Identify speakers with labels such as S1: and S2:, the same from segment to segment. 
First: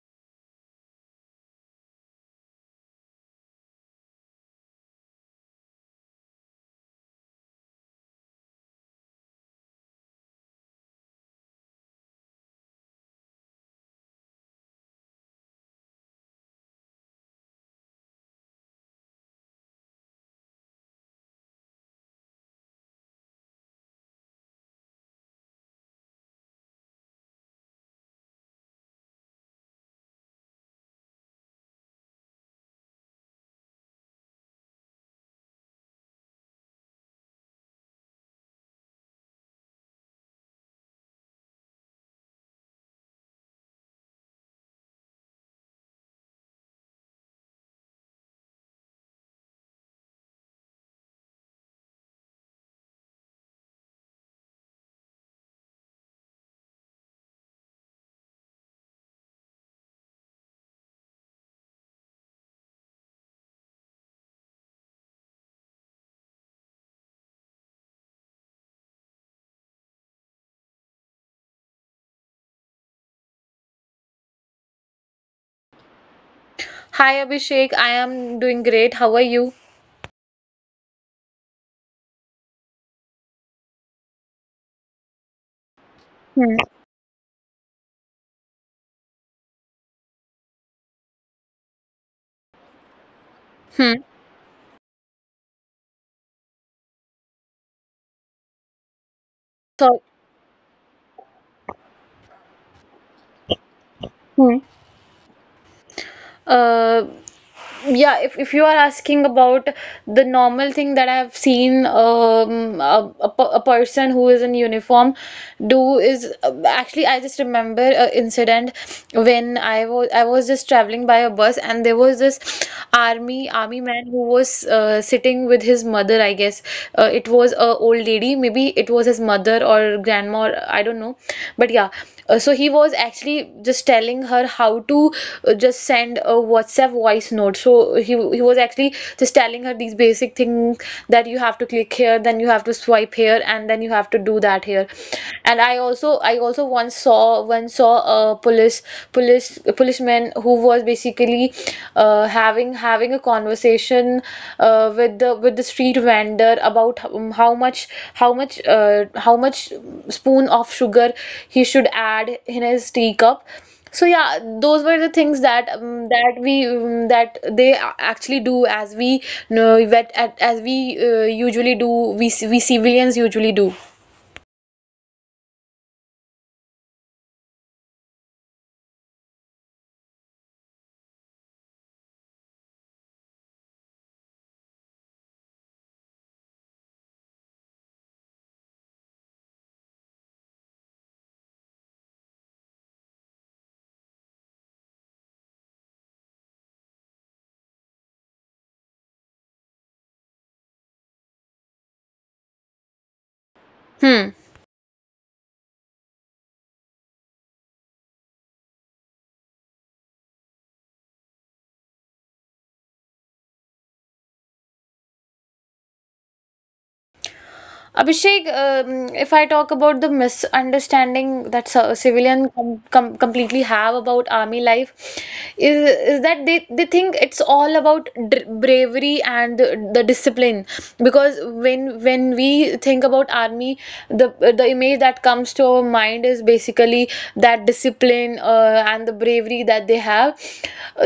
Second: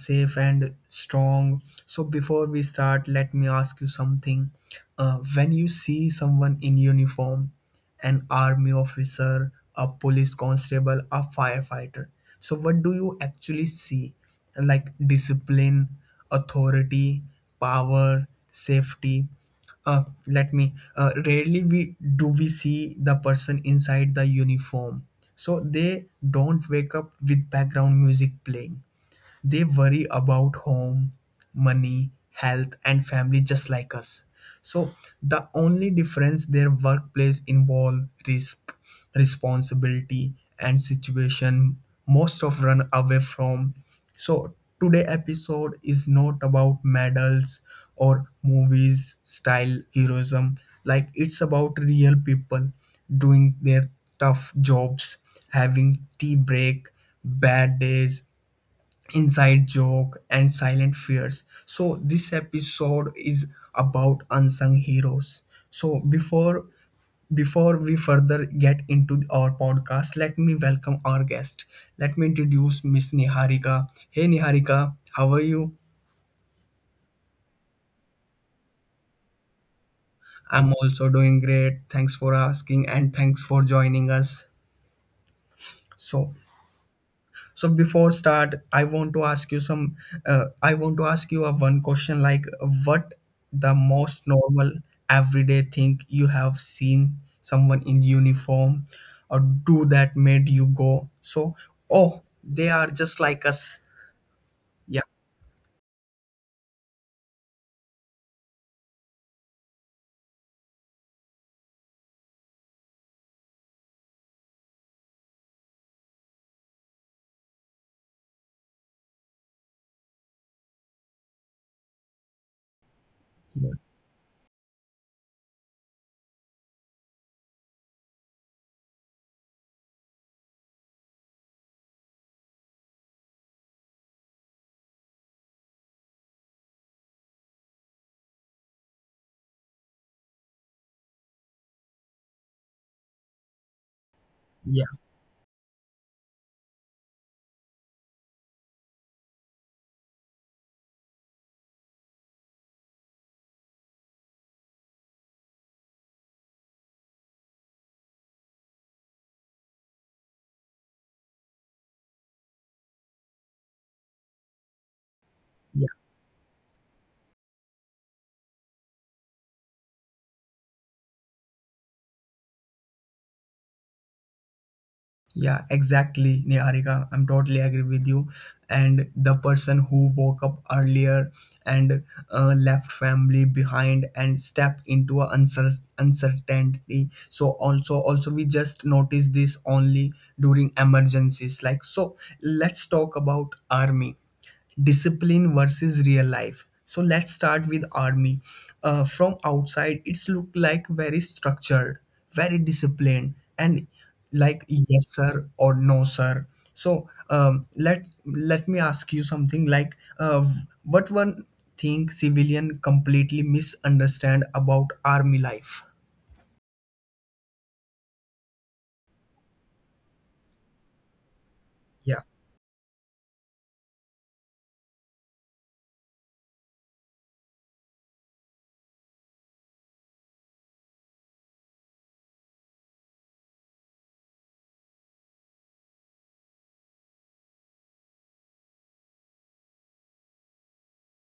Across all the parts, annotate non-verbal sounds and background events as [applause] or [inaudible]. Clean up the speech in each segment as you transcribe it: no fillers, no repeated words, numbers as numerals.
S1: safe and strong. So, before we start, let me ask you something. When you see someone in uniform, an army officer, a police constable, a firefighter, so what do you actually see? Like discipline, authority, power, safety let me Rarely we do we see the person inside the uniform. So they don't wake up with background music playing. They worry about home, money, health, and family just like us. So the only difference, their workplace involve risk, responsibility, and situation most of run away from. So today episode is not about medals or movies style heroism. Like, it's about real people doing their tough jobs, having tea break, bad days, inside joke and silent fears. So this episode is about unsung heroes. So before we further get into our podcast, let me welcome our guest. Let me introduce Miss Niharika. Hey Niharika, how are you?
S2: Hi Abhishek, I am doing great. How are you?
S1: I'm also doing great, thanks for asking, and thanks for joining us. So
S2: Hmm.
S1: so before start, I want to ask you some. I want to ask you a one question, like what the
S2: Hmm.
S1: most normal everyday thing you have seen someone in uniform or do
S2: So,
S1: that made you go, so, oh, they are just like us.
S2: Hmm.
S1: Yeah,
S2: uh, yeah, if you are asking about the normal thing that I have seen a person who is in uniform do is actually I just remember an incident when I was just traveling by a bus and there was this army man who was sitting with his mother, I guess. It was a old lady, maybe it was his mother or grandma or I don't know but yeah so he was actually just telling her how to just send a whatsapp voice note so he was actually just telling her these basic things that you have to click here, then you have to swipe here, and then you have to do that
S1: yeah,
S2: here. And I also once saw a police policeman who was basically having a conversation with the street vendor about how much spoon of sugar he should add in his teacup. So yeah, those were the things that that we that they actually do as we know, as we usually do, we civilians usually do.
S1: yeah, exactly, Niharika. I'm totally agree with you. And the person who woke up earlier and left family behind and stepped into a uncertainty. So also, also we just notice this only during emergencies. Like, so let's talk about army discipline versus real life. So let's start with army. From outside it's look like very structured, very disciplined, and
S2: Hmm.
S1: like yes sir or no sir. So let me ask you something like, what one thing civilian completely misunderstand about army life?
S2: Abhishek, if I talk about the misunderstanding that
S1: Yeah,
S2: civilian completely have about army life, is that they think it's all about dr bravery and the discipline. Because when we think about army, the image that comes to our mind is basically that discipline and the bravery that they have.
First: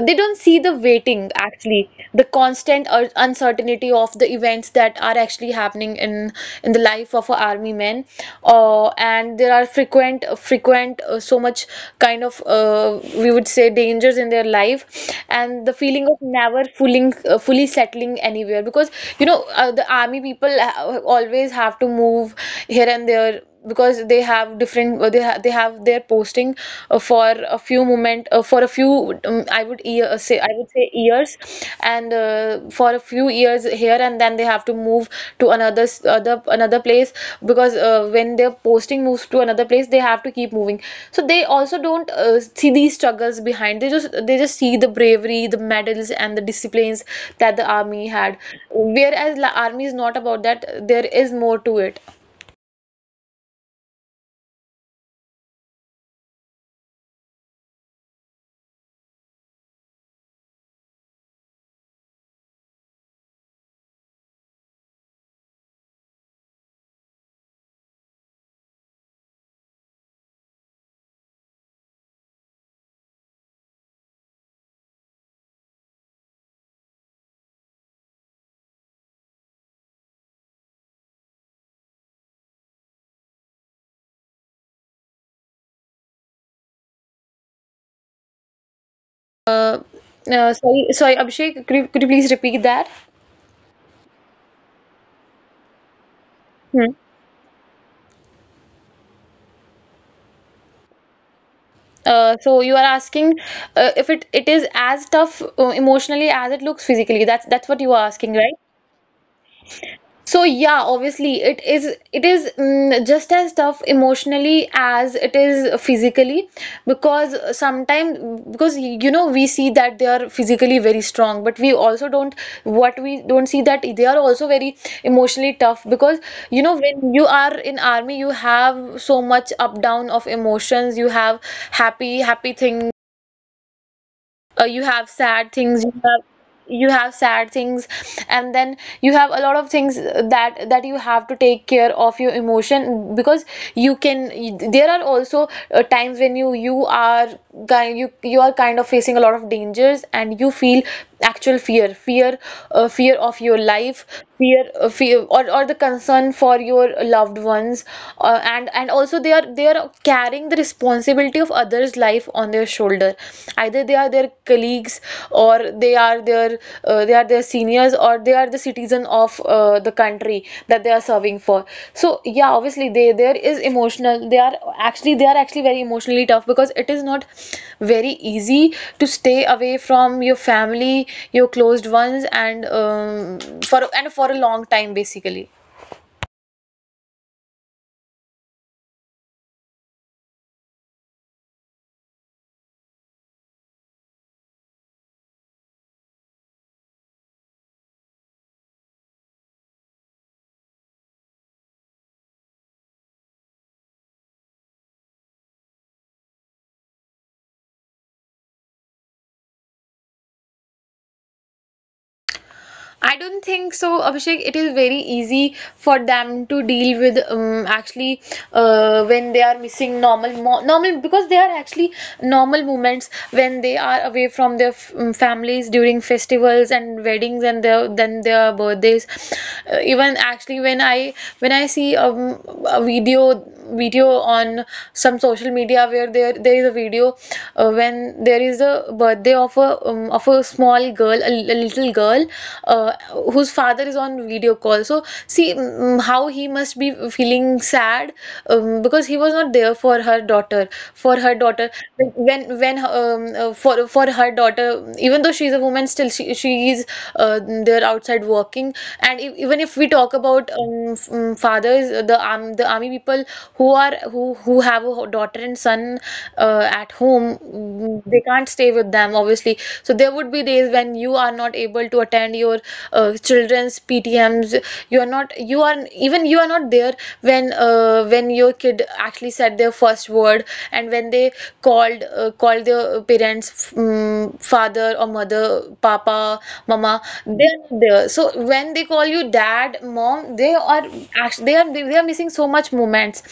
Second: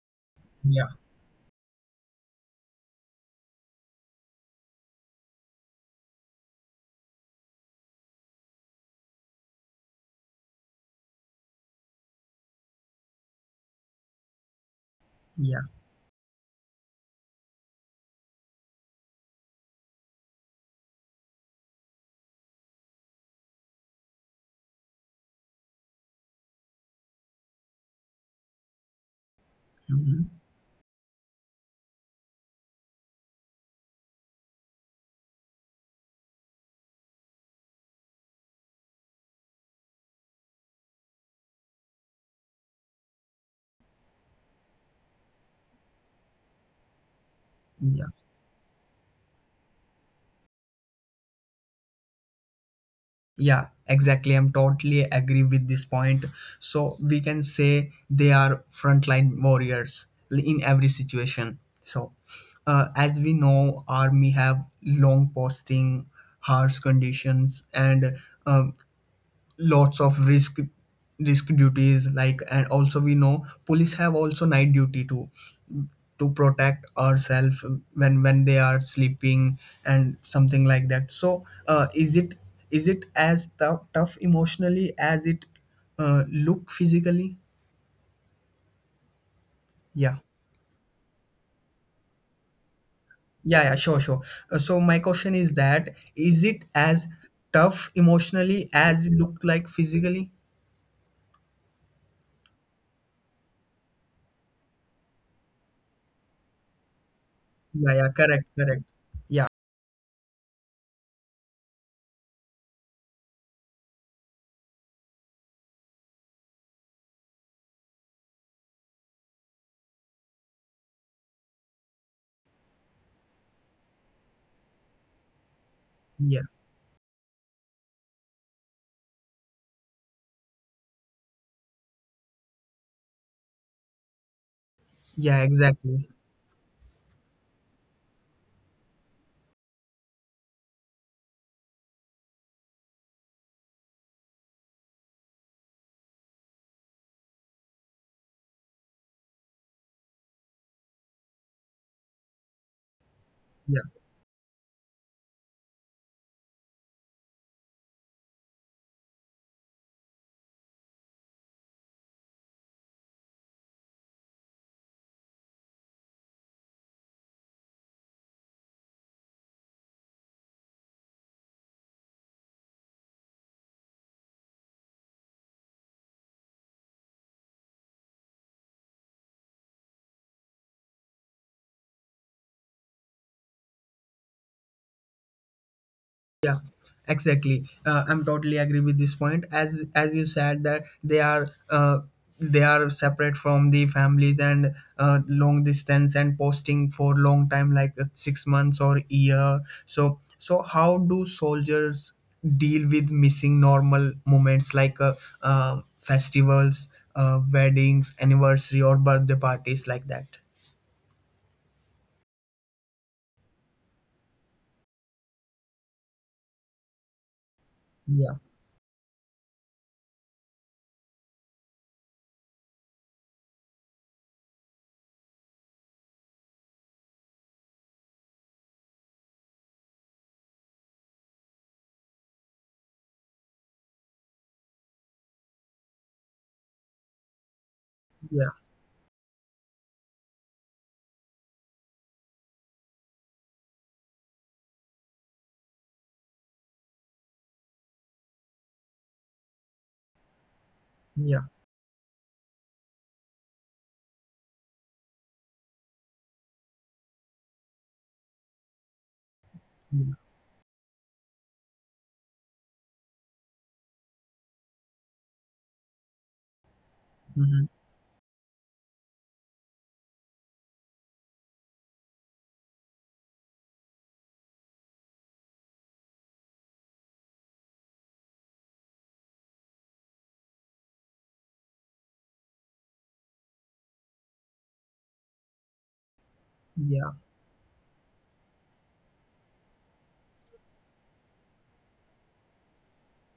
S2: They don't see the
S1: yeah,
S2: waiting actually society, the constant uncertainty of the events that are actually happening in the life of a army man, and there are frequent so much kind of we would say dangers in their life
S1: yeah.
S2: and the feeling of never fully fully settling anywhere. Because the army people always have to move here and there, because they have different they have their posting for a few moment for a few I would year,
S1: Mhm.
S2: say I would say years, and for a few years here, and then they have to move to another s- other another place because when their posting moves to another place they have to keep moving. So they also don't see these struggles behind, they just see the bravery, the medals, and the disciplines that the
S1: Yeah.
S2: army had, whereas the army is not about that. There is more to it.
S1: Yeah, exactly. I'm totally agree with this point. So we can say they are frontline warriors in every situation. So, as we know, army have long posting, harsh conditions, and um, lots of risk duties. Like, and also we know police have also night duty too to protect ourselves when they are sleeping and something like that. So is it, is it as tough emotionally as it look physically?
S2: Uh,
S1: Yeah,
S2: sorry, sorry, Abhishek, could could you please repeat that?
S1: yeah, yeah, sure, sure. So my question is that, is it
S2: Hmm.
S1: as tough emotionally as it look like physically?
S2: So you are asking if it is as tough emotionally as it looks physically. That's what you
S1: Yeah,
S2: are
S1: yeah,
S2: asking,
S1: correct,
S2: right?
S1: correct. Yeah,
S2: So yeah, obviously it is mm, just as tough emotionally as it is physically, because sometimes, because you know we see that they are physically very strong, but we also don't, what we don't see that they are also very emotionally tough. Because
S1: yeah,
S2: you know, when you are in army, you have so much up down of emotions. You have happy things, you have
S1: yeah,
S2: sad things,
S1: exactly.
S2: you have sad things and then you have a lot of things that you have to take care of your emotion. Because you can, there are also times when you are kind you you are kind of facing a lot of dangers, and you feel actual fear of your
S1: Yeah.
S2: life, fear or the concern for your loved ones, and also they are stop carrying the responsibility of others life on their shoulder, either they are their colleagues, or they are their seniors, or the citizen of the country that they are serving for. So yeah, obviously they there is emotional, they are actually very emotionally tough because it is not very easy to stay away from your family, your closed ones, and for a long time basically.
S1: Yeah, exactly. I'm totally agree with this point. As you said, that they are separate from the families, and long distance and posting for long time, like 6 months or year. So so how do soldiers deal with missing normal moments, like uh, festivals, weddings, anniversary, or birthday parties like that?
S2: I don't think so, Abhishek. It is very easy for them to deal with actually
S1: Yeah,
S2: when they are missing normal, because they are actually normal moments when they are away from their f families during festivals and weddings and their then their birthdays. Even actually when I see um, a video on some social media where there is a video when there
S1: yeah,
S2: is a birthday of a small girl, a little girl, uh, whose father is on video call. So see, mm, mm, how he must be feeling sad because he was not there for for her
S1: yeah,
S2: daughter. When for her daughter, even though she is a woman, still she is uh, there outside working. And if, even if we
S1: yeah.
S2: talk about f- father others the army people who are who have a daughter and son at home,
S1: Mhm.
S2: mm, they can't stay with them obviously, so there would be days when you are not able to attend your children's PTMs, you are not there when your kid actually said their first word, and when they called called their parents father or mother, papa, mama,
S1: Yeah,
S2: they're not there. So when they call you dad, mom, they are they are missing so much moments.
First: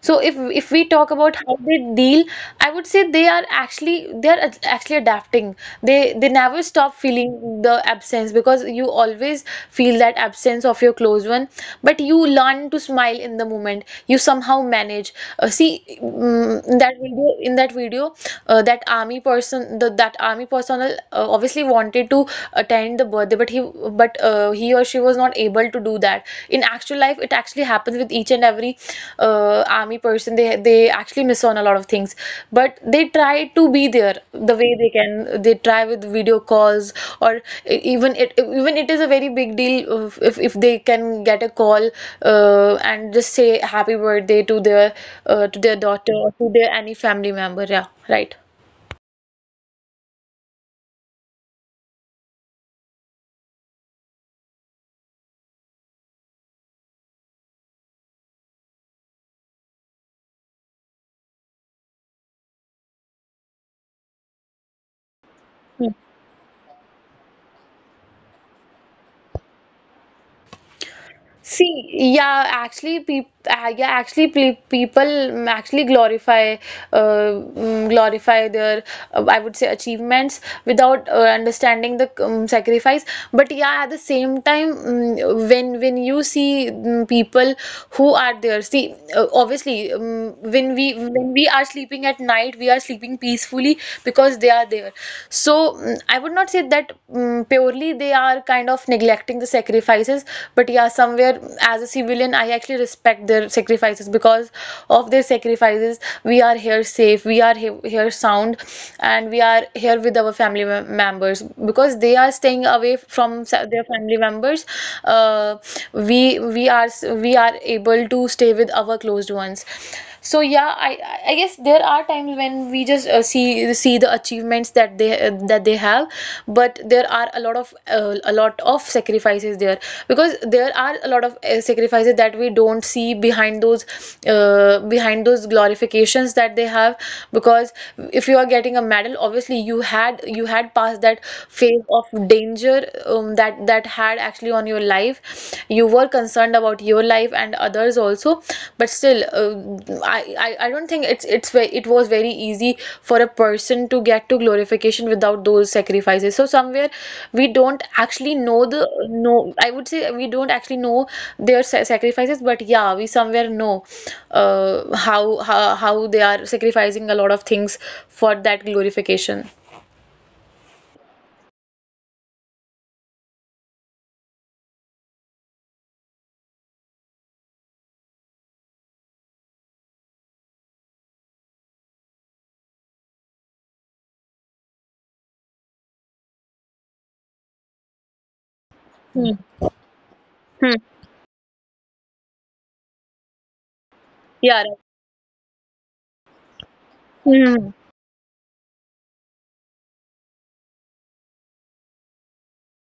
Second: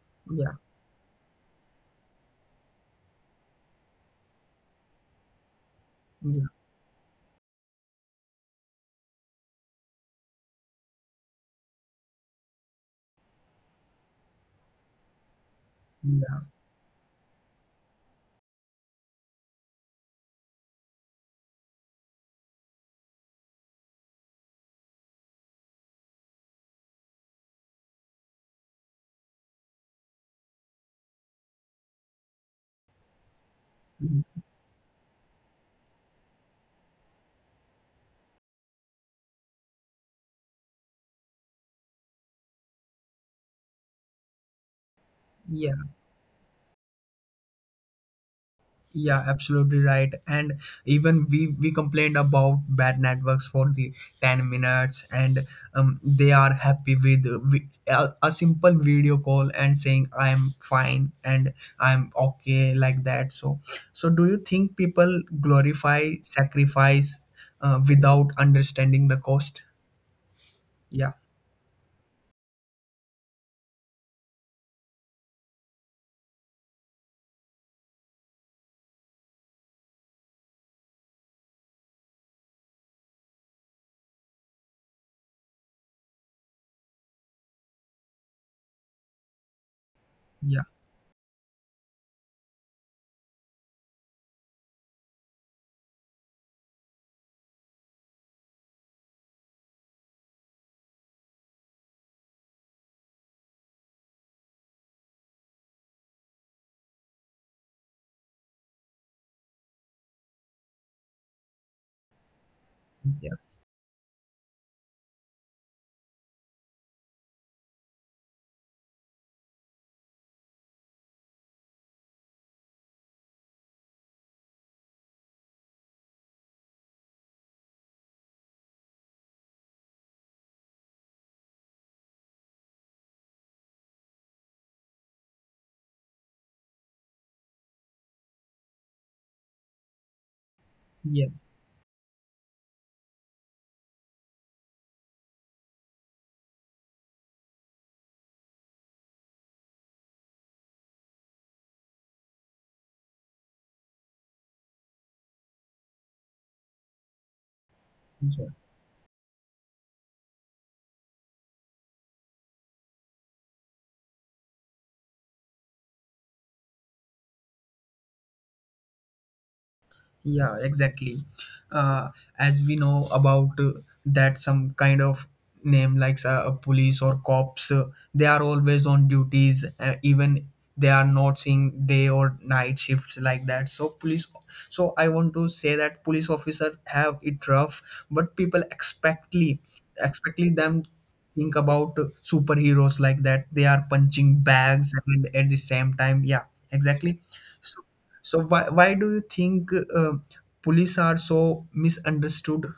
S2: So
S1: yeah,
S2: if we talk about how they deal, I would say they are actually, actually adapting. They they
S1: yeah,
S2: never stop feeling the absence, because you always feel that absence of your close one, but you learn to smile in the moment. You somehow manage. See,
S1: yeah.
S2: mm, in that video that army person, the that army personnel obviously wanted to attend the birthday, but he or she was not able to do that. In actual life it actually happens with each and every army person, they actually miss on a lot of things, but they try to be there
S1: Mhm.
S2: the way they can. They try with video calls, or even it is a very big deal if if they can get a call and just say happy birthday to
S1: Yeah.
S2: their daughter or to their any family member, yeah, right.
S1: Yeah, absolutely right. And even we complained about bad networks for the 10 minutes, and they are happy with a simple video call and saying I am fine and I'm okay like that. So so do you think people glorify sacrifice without understanding the cost? Yeah,
S2: See, yeah, actually, peop yeah, actually, pe people mm, actually glorify, uh, mm, glorify their, I would say, achievements without understanding the sacrifice. But yeah, at the same time, mm, when you see mm, people who are there, see, obviously,
S1: yeah,
S2: when we are sleeping at night, we are sleeping peacefully because they are there. So mm, mm, I would not say that mm, purely they are kind of neglecting the sacrifices, but yeah, somewhere mm, as a civilian, I actually respect their sacrifices, because of their sacrifices, we are here safe, here sound, and we are here with our family members, because they are staying away
S1: yeah,
S2: from their family members. Uh, we are able to stay with our closed ones. So yeah, I guess there are times when we just see the achievements that they have, but there are a lot of sacrifices there, because there are a lot of sacrifices that we don't see behind those glorifications that they have. Because if you are getting a medal, obviously you had passed that
S1: yeah,
S2: phase of danger that had actually on your life, you were concerned about your life and others also, but still I don't think it's it was very easy for a person to get to glorification without those sacrifices. So somewhere we don't actually
S1: yeah.
S2: know the, no, I would say we don't actually know their sacrifices, but yeah, we somewhere know how they are sacrificing a lot of things for that glorification.
S1: Yeah, exactly. Uh, as we know about that, some kind of name like, police or cops, they are always on duties, even they are not seeing day or night shifts like that. So police, so I want to say that police officer have it rough, but people
S2: Hmm.
S1: expectly, expectly
S2: Hmm.
S1: them think about superheroes like that. They are punching
S2: Yeah, right.
S1: bags, and at the same time, yeah, exactly.
S2: Hmm.
S1: So, so why do you think police are so misunderstood?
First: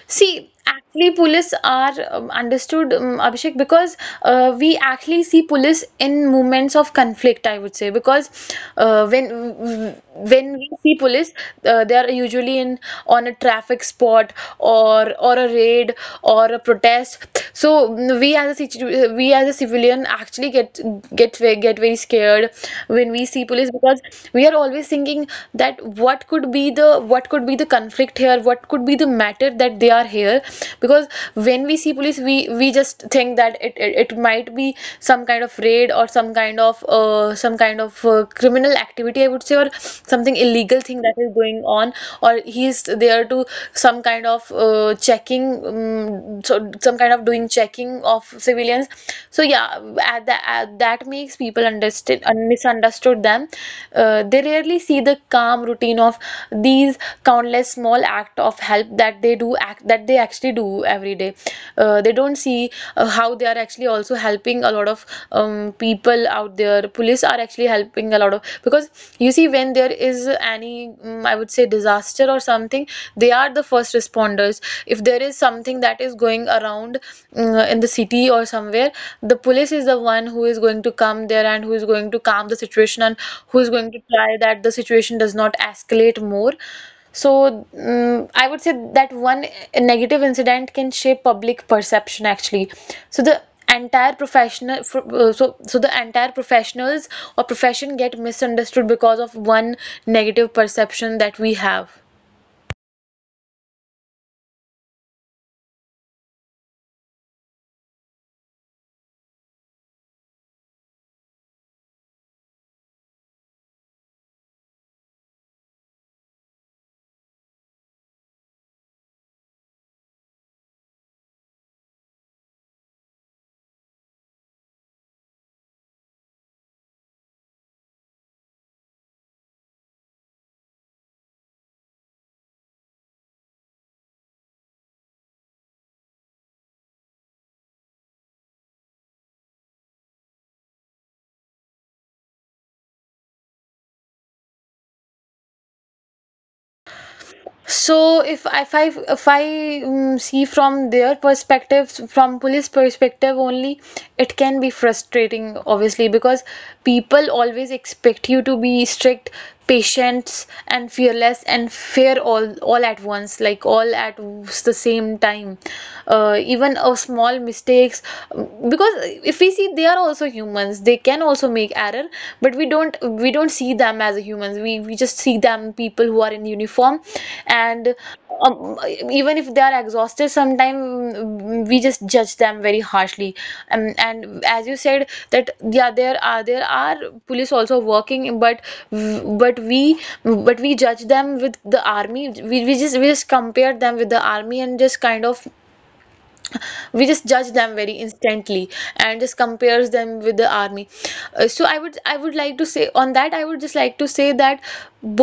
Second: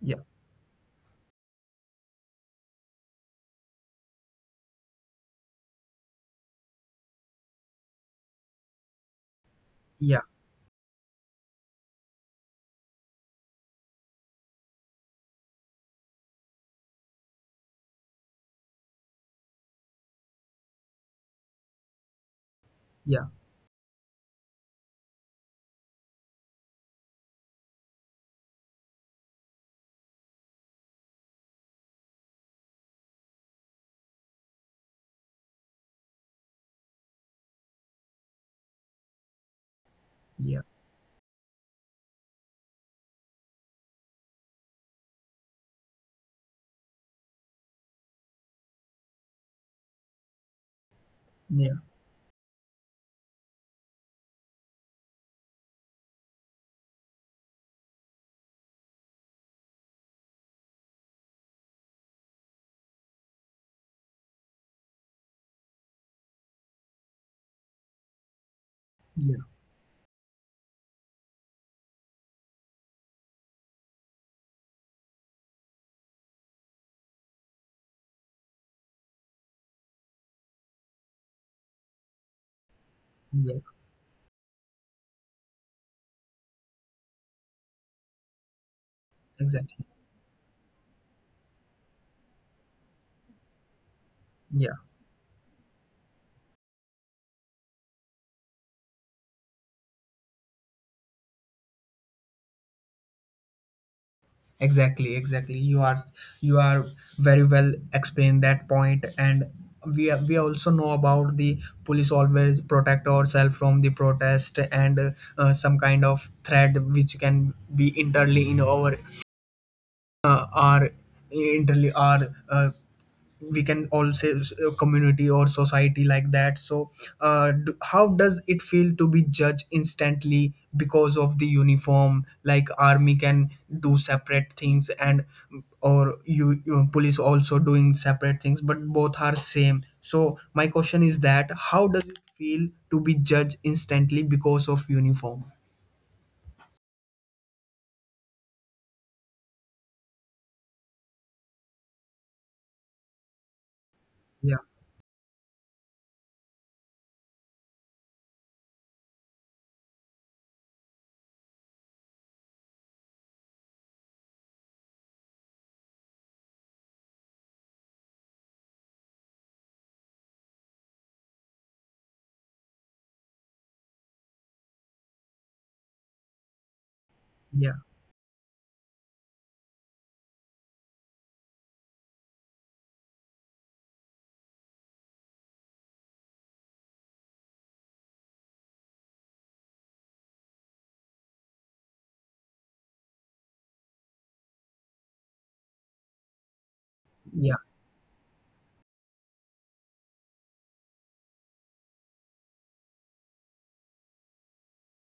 S1: Yeah,
S2: See, actually, police are understood, Abhishek, because we actually see police in moments of conflict, I would say, because
S1: yeah,
S2: when we see police, they are usually in, on a traffic spot, or a raid, or a protest. So we as a civilian actually get very scared when we
S1: yeah,
S2: see police because we are always thinking that what could be the conflict here, what could be the matter that they are here. Because when we see police, we just think that it might be some kind of raid or some kind of criminal activity, I would say, or something
S1: yeah,
S2: illegal thing that is going on, or he is there to some kind of checking, so some kind of doing checking of civilians. So yeah, at, the, at that that makes people
S1: yeah,
S2: understood misunderstood them. They rarely see the calm routine of these countless small act of help that they actually do every day. They don't see how they are actually also helping a lot of people out there. Police are actually helping a lot of because you
S1: yeah,
S2: see, when there is any I would say disaster or something, they are the first responders. If there is something that is going around in the city or somewhere, the police is the one who is going to come there and who is going to calm the situation and
S1: yeah.
S2: who is going to try that the situation does not escalate more. So I
S1: Exactly.
S2: would say that one negative incident can shape public perception actually. So the
S1: Yeah,
S2: entire professional fr- so so the entire professionals or profession get misunderstood because of one negative perception that we have.
S1: exactly, exactly. You are, you are very well explained that point. And we also know about the police always protect ourselves from the protest and some kind of threat which can be internally in our, our internally, our, we can all say, a community or society like that. So how does it feel to be judged instantly because of the uniform? Like army can do separate things and or you police also doing separate things, but both are same. So my question is that, how does it feel to be judged instantly because of uniform?
S2: So if I see from their perspective, from police perspective only,
S1: Yeah,
S2: it can be frustrating, obviously, because people always expect you to be strict, patient, and fearless, and fair all at once, like all at the same time. Even a small mistakes, because if we see, they are also humans. They can also make error, but we don't see them as humans. We just see them people who are in uniform
S1: yeah,
S2: and um, even if they are exhausted, sometimes we just judge them very harshly. And as you said that, yeah, there are police also working, but we but we judge them with the army. We just compare them with the army and just kind of we just judge
S1: yeah,
S2: them very instantly and just compares them with the army. So I would like to say on that, I would just like to say that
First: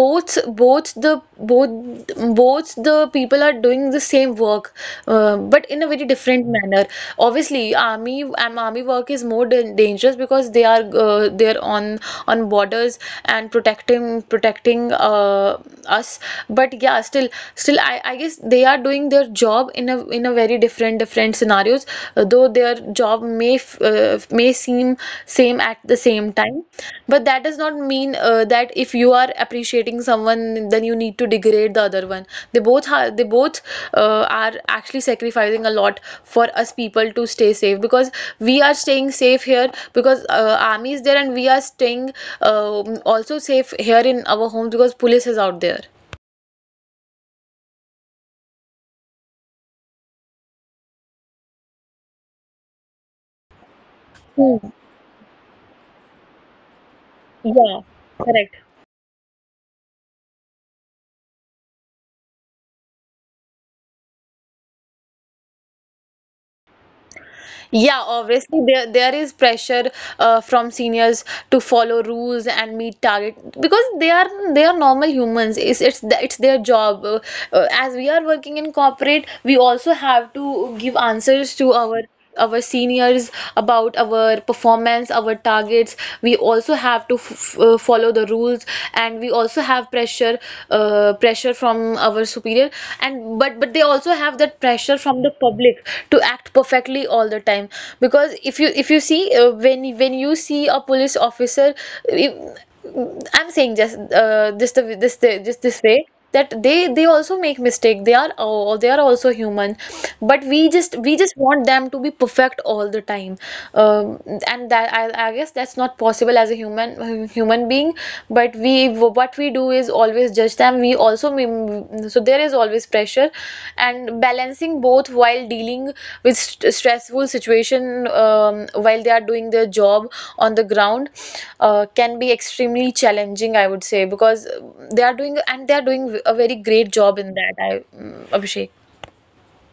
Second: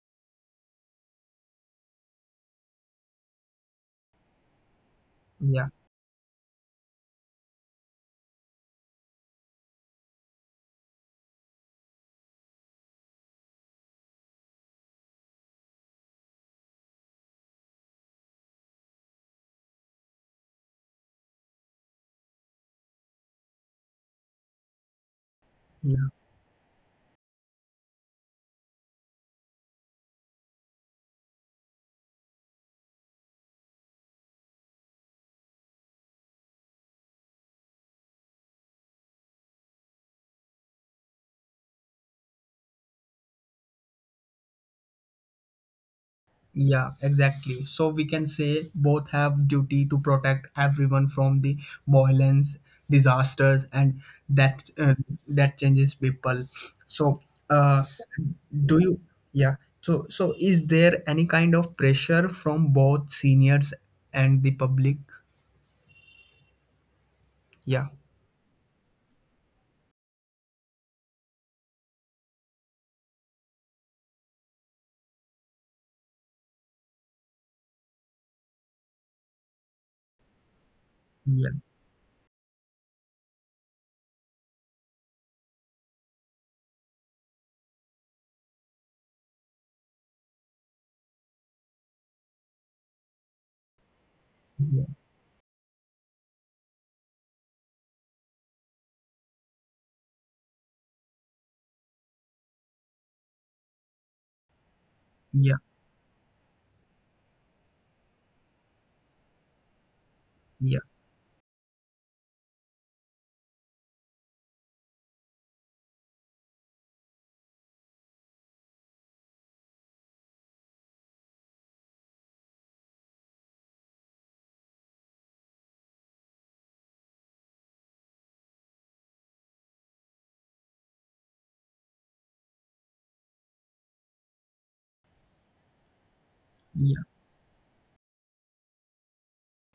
S2: both both the both both the people are doing the same work, but
S1: yeah,
S2: in a very different manner. Obviously army, army work is more dangerous because they're on borders and protecting us. But yeah, still I guess they are doing their job in a very different scenarios. Though their job may seem same at the
S1: yeah.
S2: same time, but that does not mean that if you are appreciating someone, then you need to degrade the other one. They both are actually sacrificing a lot for us people to stay safe, because we are staying safe here because army is there, and we are staying also safe here in our homes because police is out there.
S1: Yeah, exactly. So we can say both have duty to protect everyone from the violence, disasters, and
S2: Hmm.
S1: that that changes people. So,
S2: Yeah,
S1: uh,
S2: correct.
S1: do you? Yeah. So, so is there any kind of pressure from both seniors and the public? Yeah.
S2: Yeah, obviously there is pressure from seniors to follow rules and meet target because they are normal humans. It's their job. As we are working in corporate, we also have to give answers
S1: Yeah.
S2: to our seniors about our performance, our targets. We also have to follow the rules, and we also have pressure, pressure from our superior. And but they also have that
S1: Yeah.
S2: pressure from the public to act perfectly all the time. Because if you see when you see a police officer, if, I'm saying just
S1: Yeah.
S2: just this way, that they also make mistake. They are, oh, they are also human, but we
S1: Yeah.
S2: just we just want them to be perfect all the time. um, and that I guess that's not possible as a human being. But we, what we do is always judge them. We also mem- so there is always pressure, and balancing both while dealing with stressful situation, while they are doing their job on the ground, can be extremely challenging, I would say, because they are doing a very great
S1: Yeah.
S2: job in that, Abhishek.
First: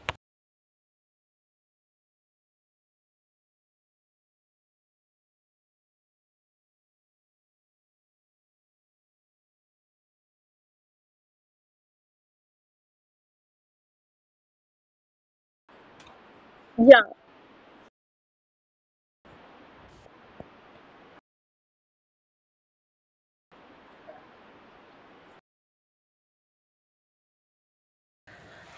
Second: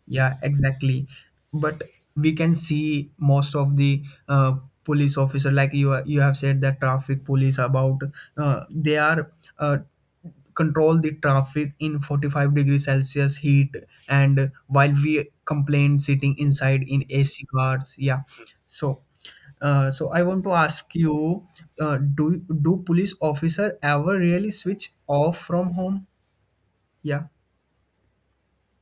S1: Yeah, exactly. But we can see most of the uh, police officer. Like you are-, you have said, that traffic police about, they are uh, control the traffic in 45-degree Celsius heat, and while we complain sitting inside in AC cars, yeah. So, so I want to ask you, do, do police officer ever really switch off from home? Yeah,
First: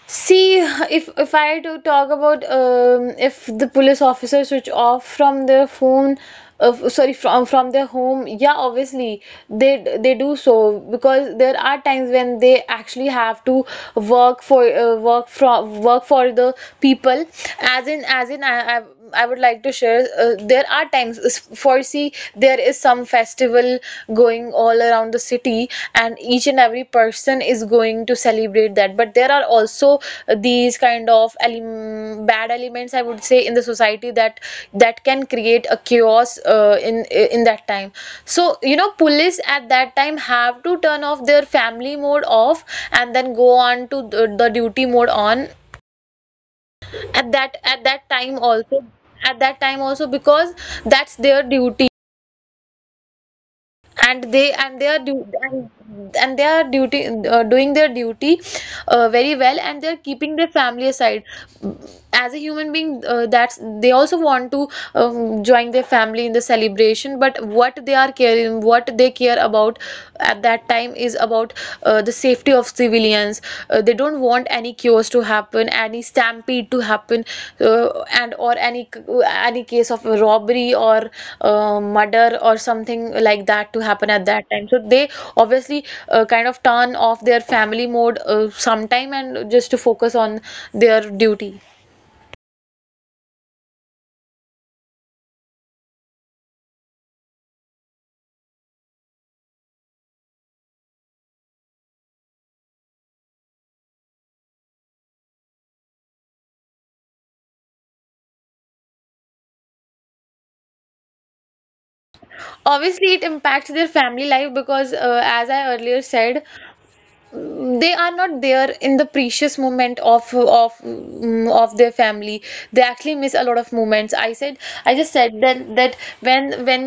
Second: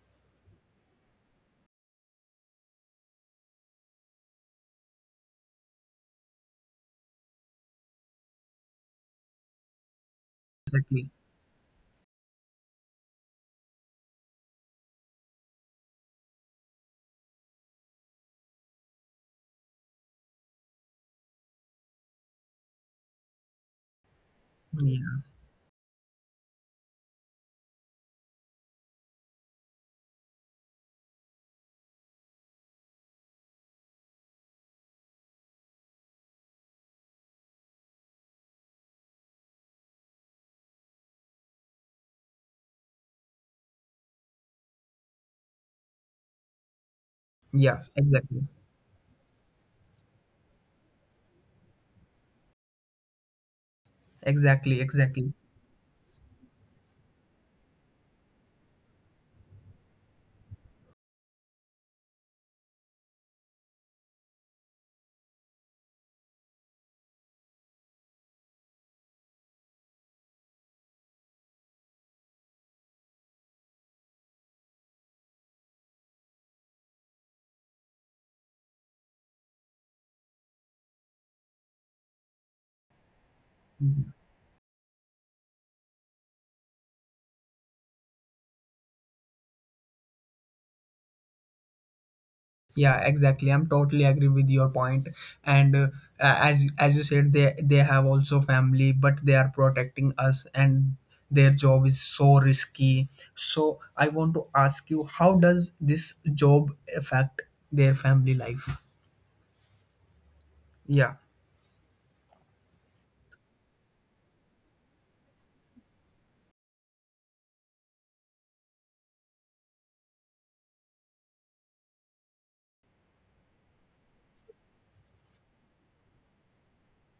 S2: See, if I to talk about, if the police officer switch off from their phone, sorry, from their home, yeah, obviously they do so,
S1: exactly.
S2: because there are times when they actually have to work for work for the people. I've I would like to share. There are times, for see, there is some festival going
S1: Yeah,
S2: all around the city, and each and every person is going to celebrate that. But there are also these kind of bad elements, I would say, in the society that that can create a chaos in that time. So you know, police at that time have to turn off their family mode off and then go on to the duty mode on at
S1: yeah, exactly.
S2: that time also at that time also, because that's their duty. and
S1: Exactly,
S2: they and they
S1: exactly.
S2: are du- and, and they are duty, doing their duty very well, and they're keeping their family aside. As a human being, that's, they also want to join their family in the celebration, but what they care about at that time is about the safety of civilians. They don't want any chaos to happen, any stampede to happen, uh, and or any case of a robbery or murder or something like that to
S1: Mhm.
S2: happen at that time. So they obviously kind of turn off their family mode sometime and just to focus on their duty.
S1: Yeah, exactly. I'm totally agree with your point. And as you said, they have also family, but they are protecting us, and their job is so risky. So I want to ask you, how does this job affect their family life? Yeah,
S2: Obviously it impacts their family life, because as I earlier said, they are not there in the precious moment of of their family. They actually miss a lot of moments. I said, I just said that that when when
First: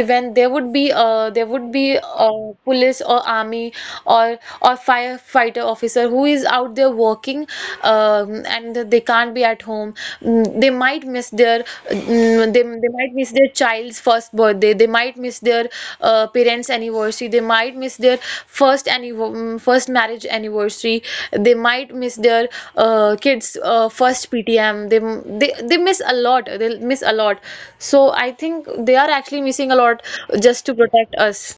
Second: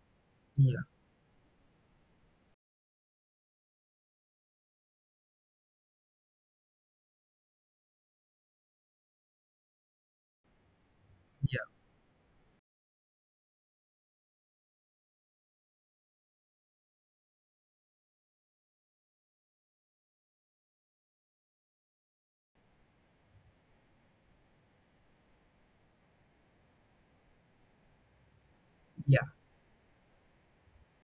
S2: when there would
S1: yeah,
S2: be, there would be a police or army or firefighter officer who is out there working, and they can't be at home. They might miss
S1: yeah,
S2: their they might miss their child's first birthday. They might miss their parents anniversary. They might miss their first marriage anniversary. They might miss their kids first PTM. They miss a lot, they miss a lot. So I think they are actually
S1: yeah.
S2: missing a lot just to protect us.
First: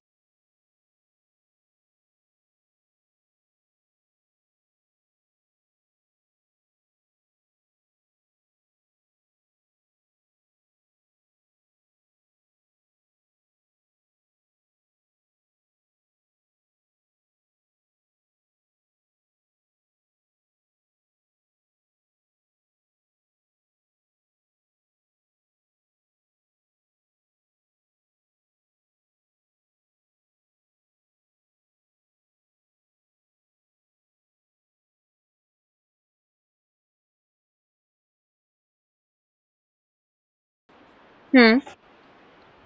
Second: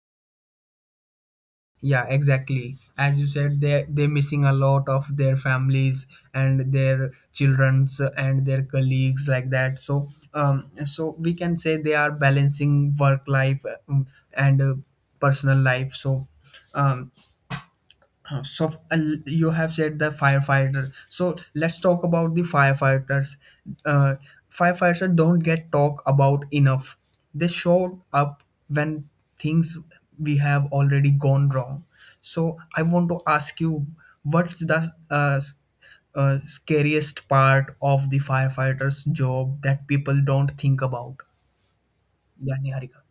S1: Yeah, exactly. As you said, they they're missing a lot of their families and their childrens and their colleagues like that. So, so we can say they are balancing work life um, and personal life. So, um, you have said the firefighter. So let's talk about the firefighters. Uh, Firefighters don't get talk about enough. They show up when things we have already gone wrong. So I want to ask you, what's the uh, s- scariest part of the firefighter's job that people don't think about?
S2: Hmm.
S1: Yeah, Niharika.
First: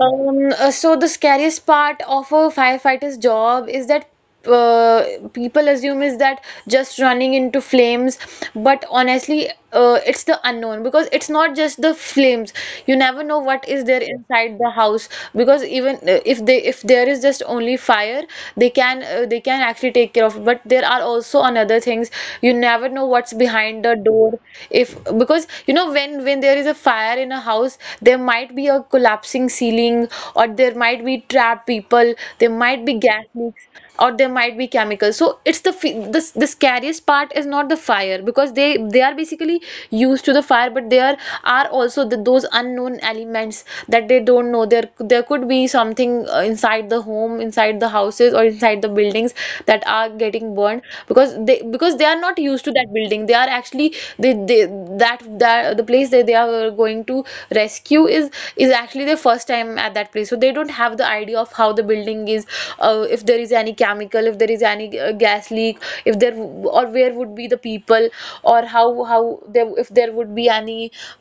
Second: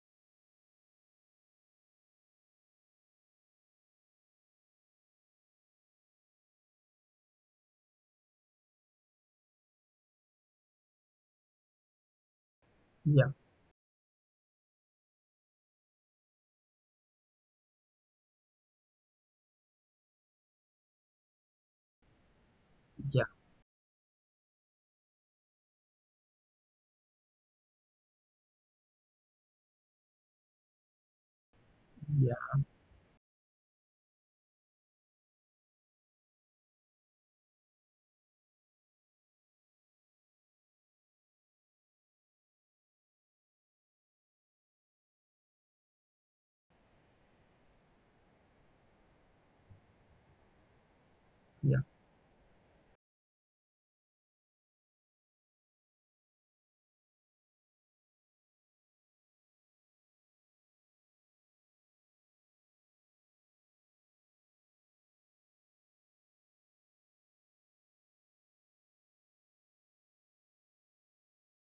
S2: So the scariest part of a firefighter's job is that, uh, people assume is that just running into flames, but honestly, it's the unknown, because it's not just the flames. You never
S1: Yeah,
S2: know what is there inside the house. Because even if they, if there is just only fire, they can actually take care of it. But there are also another things. You never
S1: yeah,
S2: know what's behind the door. If Because you know, when when there is a fire in a house, there might be a collapsing ceiling, or there might be trapped people,
S1: yeah,
S2: there might be gas leaks, or there might be chemicals. So it's the fe- this the scariest part is not the fire, because they are basically used to the fire. But there are also those unknown elements, that they don't know. There could be something inside the home, inside the houses, or inside the buildings that are getting burned. Because they,
S1: yeah,
S2: because they are not used to that building. They are actually they that that the place that they are going to rescue is actually their first time at that place. So they don't have the idea of how the building is, if there is any chemical, if there is any gas leak, if there or where would be the people, or how there, if there would be any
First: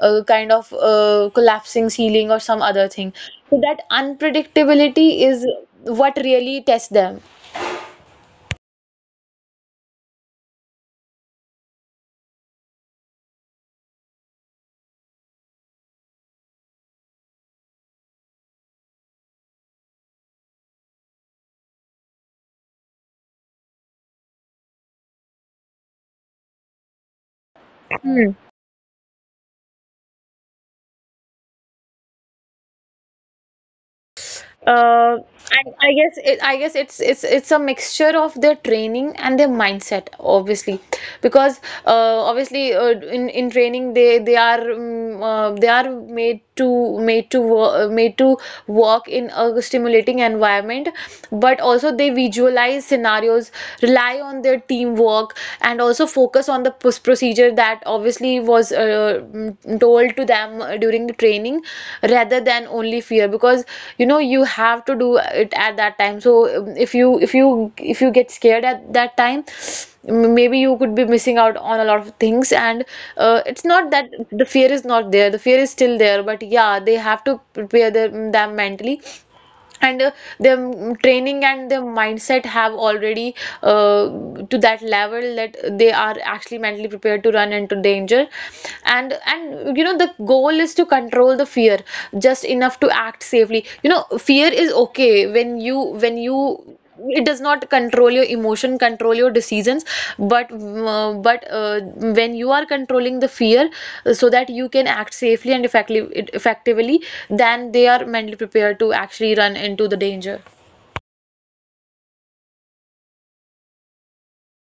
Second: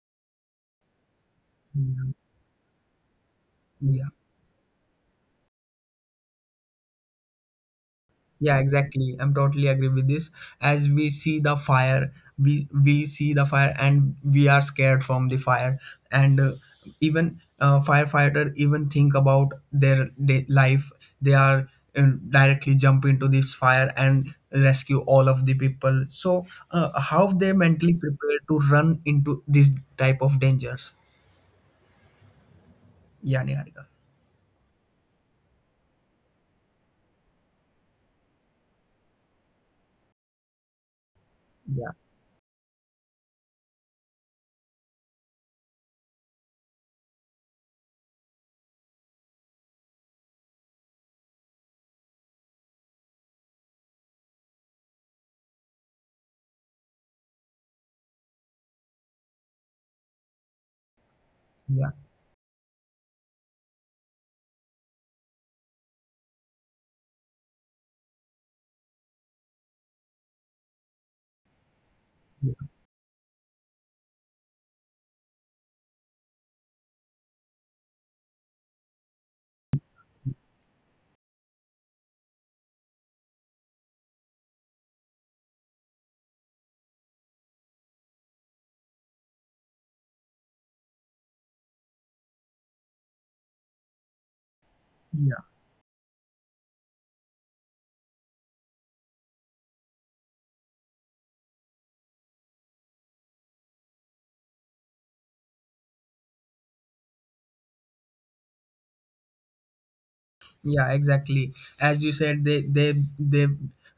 S2: kind of
S1: yeah,
S2: collapsing ceiling or some other thing. So that
S1: yeah.
S2: unpredictability is what really tests them.
S1: Yeah, exactly. I'm totally agree with this. As we see the fire, we see the fire and we are scared from the fire. And even firefighter even think about their day life. They are directly jump into this fire and rescue all of the people. So how they mentally prepare to run into this type of dangers? Yeah, Niharika.
S2: Uh, I, I guess it's a mixture of their training and their mindset, obviously, because
S1: Yeah,
S2: obviously in training they are they are made to work in a stimulating environment, but also they visualize scenarios, rely on their teamwork, and also focus on the procedure that obviously was told to them during the training
S1: yeah,
S2: rather than only fear because you know you have to do it at that time. So if you if you get scared at that time, maybe you could be missing out on a lot of things. And it's not that the fear is not there, the fear is still there, but yeah, they have to prepare them mentally, and their training and their mindset have already uh, to that level that they are actually mentally prepared to run into danger. And you know, the goal is to control the fear just enough to act safely. You know, fear is okay
S1: yeah.
S2: when you it does not control your emotion, control your decisions, but when you are controlling the fear so that you can act safely and effectively, then they are mentally prepared to actually run into the danger.
S1: Yeah, exactly. As you said, they they they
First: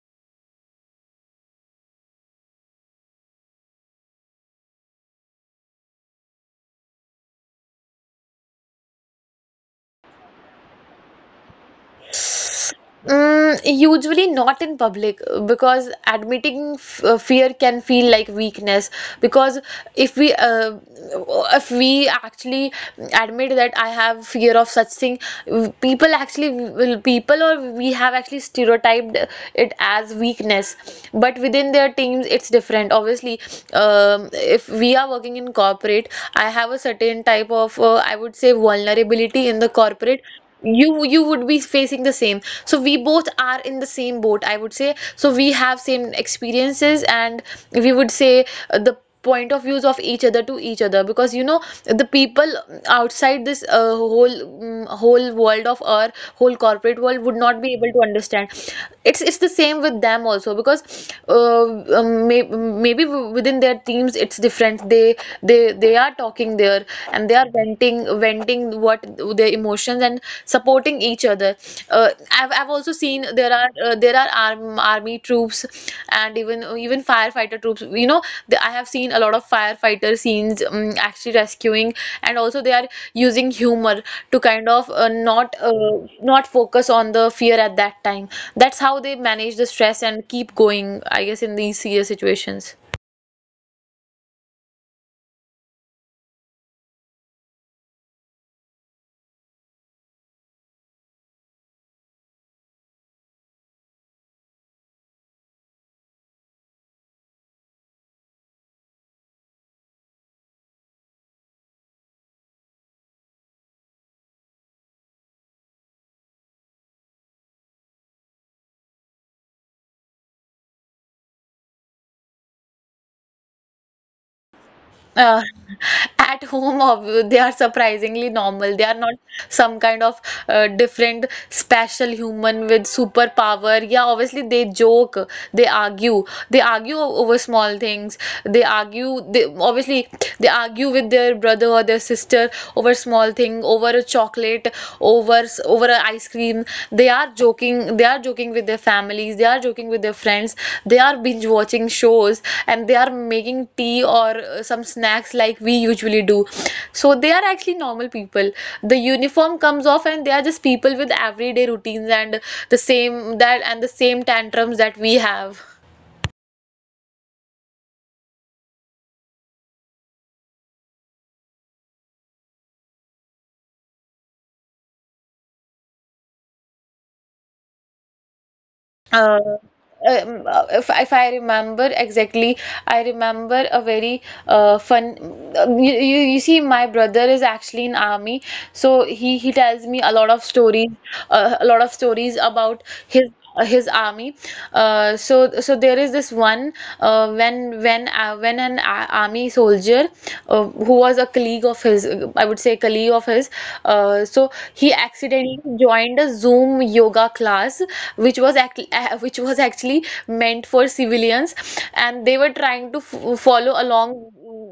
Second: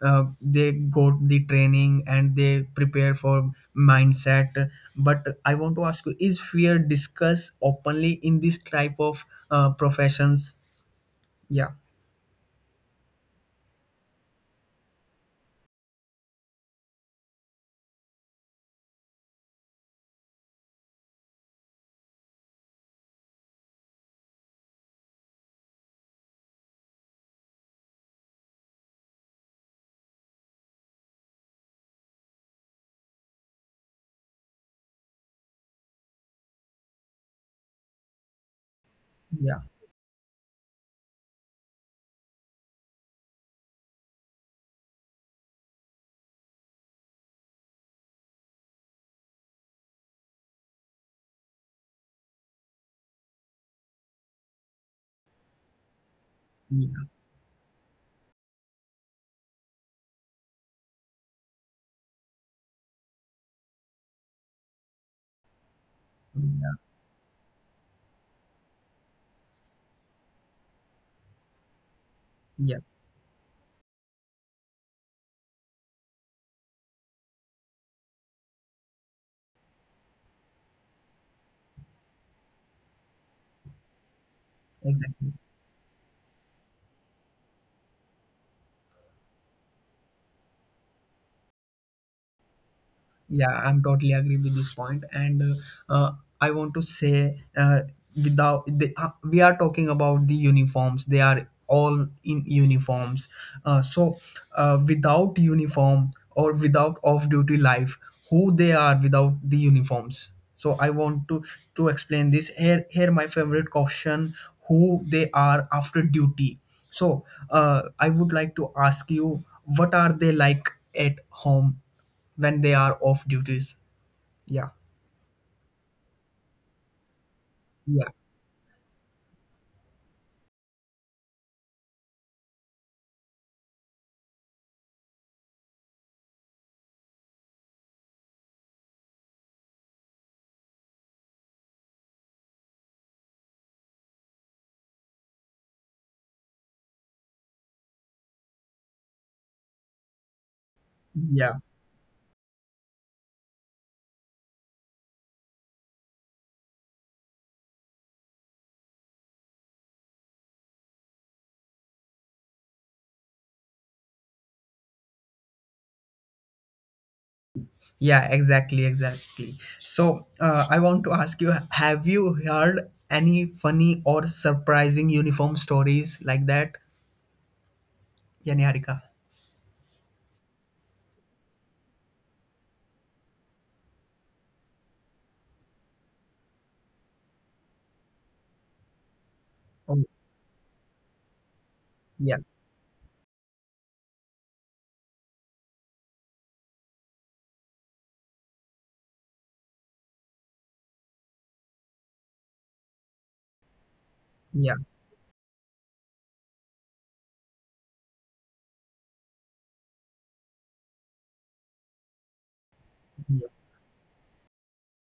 S1: uh, they got the training and they prepare for mindset. But I want to ask you, is fear discussed openly in this type of professions? Yeah,
S2: Mm, usually not in public, because admitting f fear can feel like weakness. Because if we uh, if we actually admit that I have fear of such thing, people actually will people or we have actually stereotyped it as weakness. But within their teams, it's different. Obviously, if we are working in corporate, I have a certain type of I would say
S1: yeah,
S2: vulnerability in the corporate. You would be facing the same, so we both are in the same boat, I would say. So we have same experiences and we would say the point of views of each other to each other, because you know the people outside this whole whole world of our
S1: yeah,
S2: whole corporate world would not be able to understand. It's the same with them also, because maybe within their teams it's different. They
S1: yeah,
S2: are talking, sitting there, and they are venting what their emotions, and supporting each other.
S1: yeah.
S2: I've also seen there are army troops, and even firefighter troops, you know. I have seen a lot of firefighter scenes actually rescuing, and also they are using humor to kind of
S1: Exactly.
S2: not focus on the fear at that time. That's how they manage the stress and keep going, I guess, in these serious situations.
S1: Yeah, I'm totally agree with this point. And uh, uh, I want to say without the, we are talking about the uniforms. They are all in uniforms. So without uniform or without off-duty life, who they are without the uniforms? So I want to explain this. Here, here my favorite caution, who they are after duty. So I would like to ask you, what are they like at home when they are off duties? Yeah.
S2: Uh, [laughs] at home, they are
S1: Yeah.
S2: surprisingly normal. They are not some kind of different special human with superpower. Yeah, obviously they joke, they argue, they argue over small things. They argue, they obviously they argue with their brother or their sister over small thing, over a chocolate, over over ice cream. They are joking they are joking with their families, they are joking with their friends,
S1: Yeah.
S2: they are binge watching shows, and they are making tea or some snacks like we usually do. So they are actually normal people. The uniform comes off and they are just people with everyday routines, and the same that and the same tantrums that we have.
S1: Yeah, exactly, exactly. So, I want to ask you, have you heard any funny or surprising uniform stories like that? Yeah, Niharika.
S2: Uh, if I remember exactly, I remember a very fun. You, you see, my brother is actually in army, so he
S1: Oh,
S2: he tells me a lot of stories, a
S1: yeah,
S2: lot of stories about his army. So there is this one when an army soldier who was a colleague of his, I would say colleague of his,
S1: yeah,
S2: so he accidentally joined a Zoom yoga class, which was which was actually meant for civilians, and they were trying to
S1: yeah,
S2: follow along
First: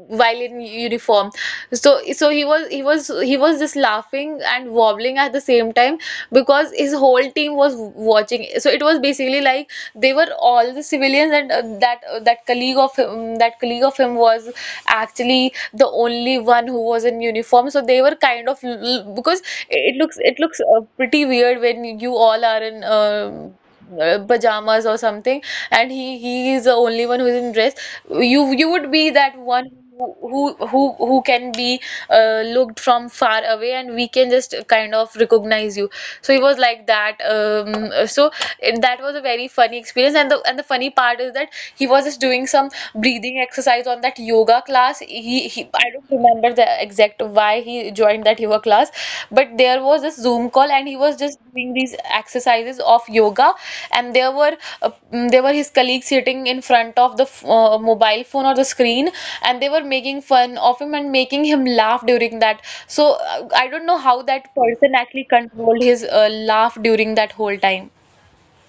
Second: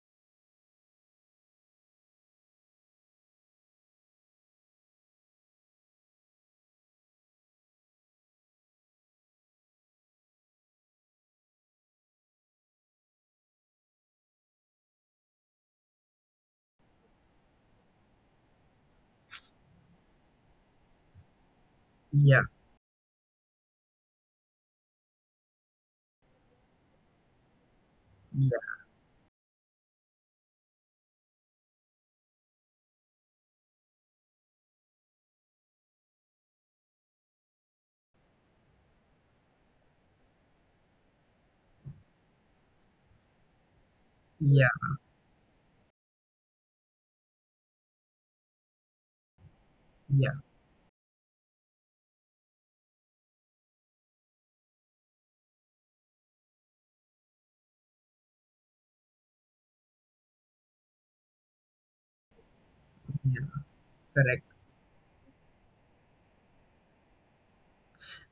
S2: while in uniform. So he was just laughing and wobbling at the same time, because his whole team was watching. So it was basically like they were all the civilians, and that that colleague of him, was actually the only one who was in uniform. So they were kind of because it looks pretty weird when you all are
S1: yeah,
S2: in pajamas or something, and he is the only one who is in dress. You
S1: yeah,
S2: would be that one who can be looked from far away, and we can just kind of recognize you. So he was like that. So it, that was a very funny experience. And the funny part is that he was just doing some breathing exercise on that yoga
S1: yeah,
S2: class. He, I don't remember the exact why he joined that yoga class, but there was this Zoom
S1: yeah,
S2: call and he was just doing these exercises of yoga, and there were there were his colleagues sitting in front of the mobile phone or the screen, and they were making fun of him and making him laugh during that. So I
S1: yeah.
S2: don't know how that
S1: Correct.
S2: person actually controlled his laugh during that whole time.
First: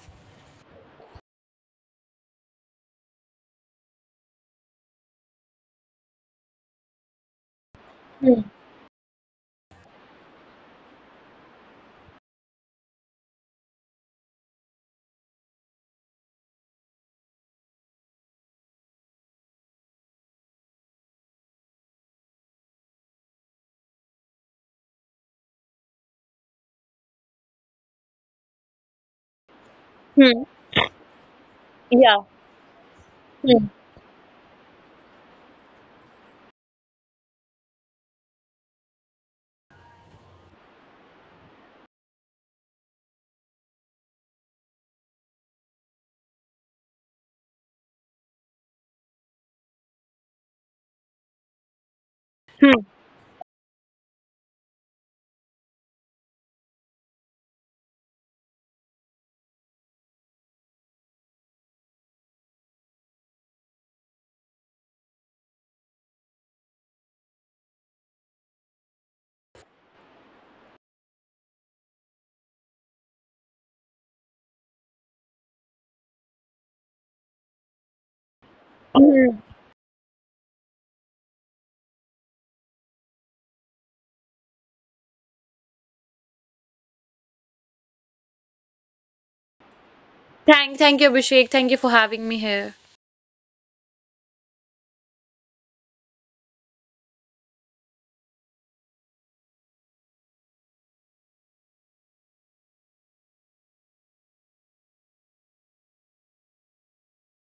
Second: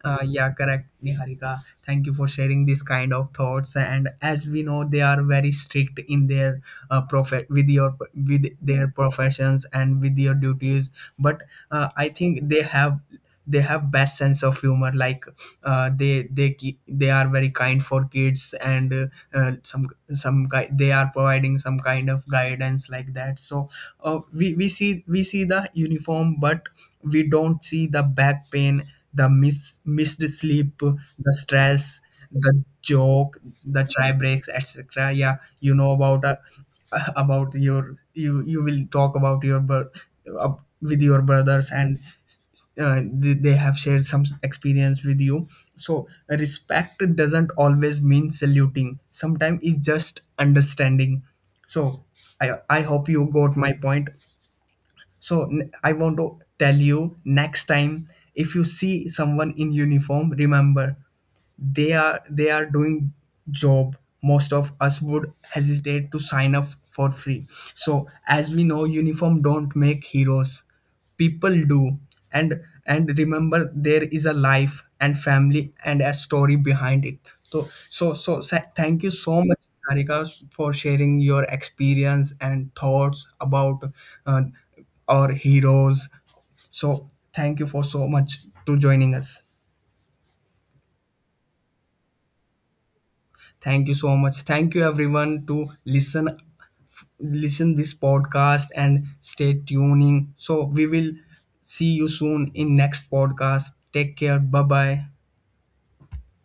S1: Yeah, correct, Niharika. Thank you for sharing this kind of thoughts. And as we know, they are very strict in their with your
S2: Hmm.
S1: with their professions and with your duties. But I think they have, they have best sense of humor. Like they are very kind for kids and some guy they are providing some kind of guidance like that. So we see, we see the uniform, but we don't see the back pain, the missed
S2: Hmm.
S1: sleep, the stress,
S2: Yeah.
S1: the joke,
S2: Hmm.
S1: the chai breaks, etc. Yeah, you know about [laughs] about your, you will talk about your uh, with your brothers, and they have shared some experience with you. So respect doesn't always mean saluting. Sometimes it's just understanding. So I hope you got my point. So I want to tell you, next time if you see someone in uniform, remember they are doing job most of us would hesitate to sign up for free. So as we know, uniform don't make heroes, people do. And remember there is a life and family and a story behind it. So so thank you
S2: Hmm.
S1: so much, Harika, for sharing your experience and thoughts about uh, our heroes. So thank you for so much to joining us.
S2: Thank you, Abhishek. Thank you for having me here.
S1: Thank you so much. Thank you everyone to listen this podcast and stay tuning. So we will see you soon in next podcast. Take care. Bye bye.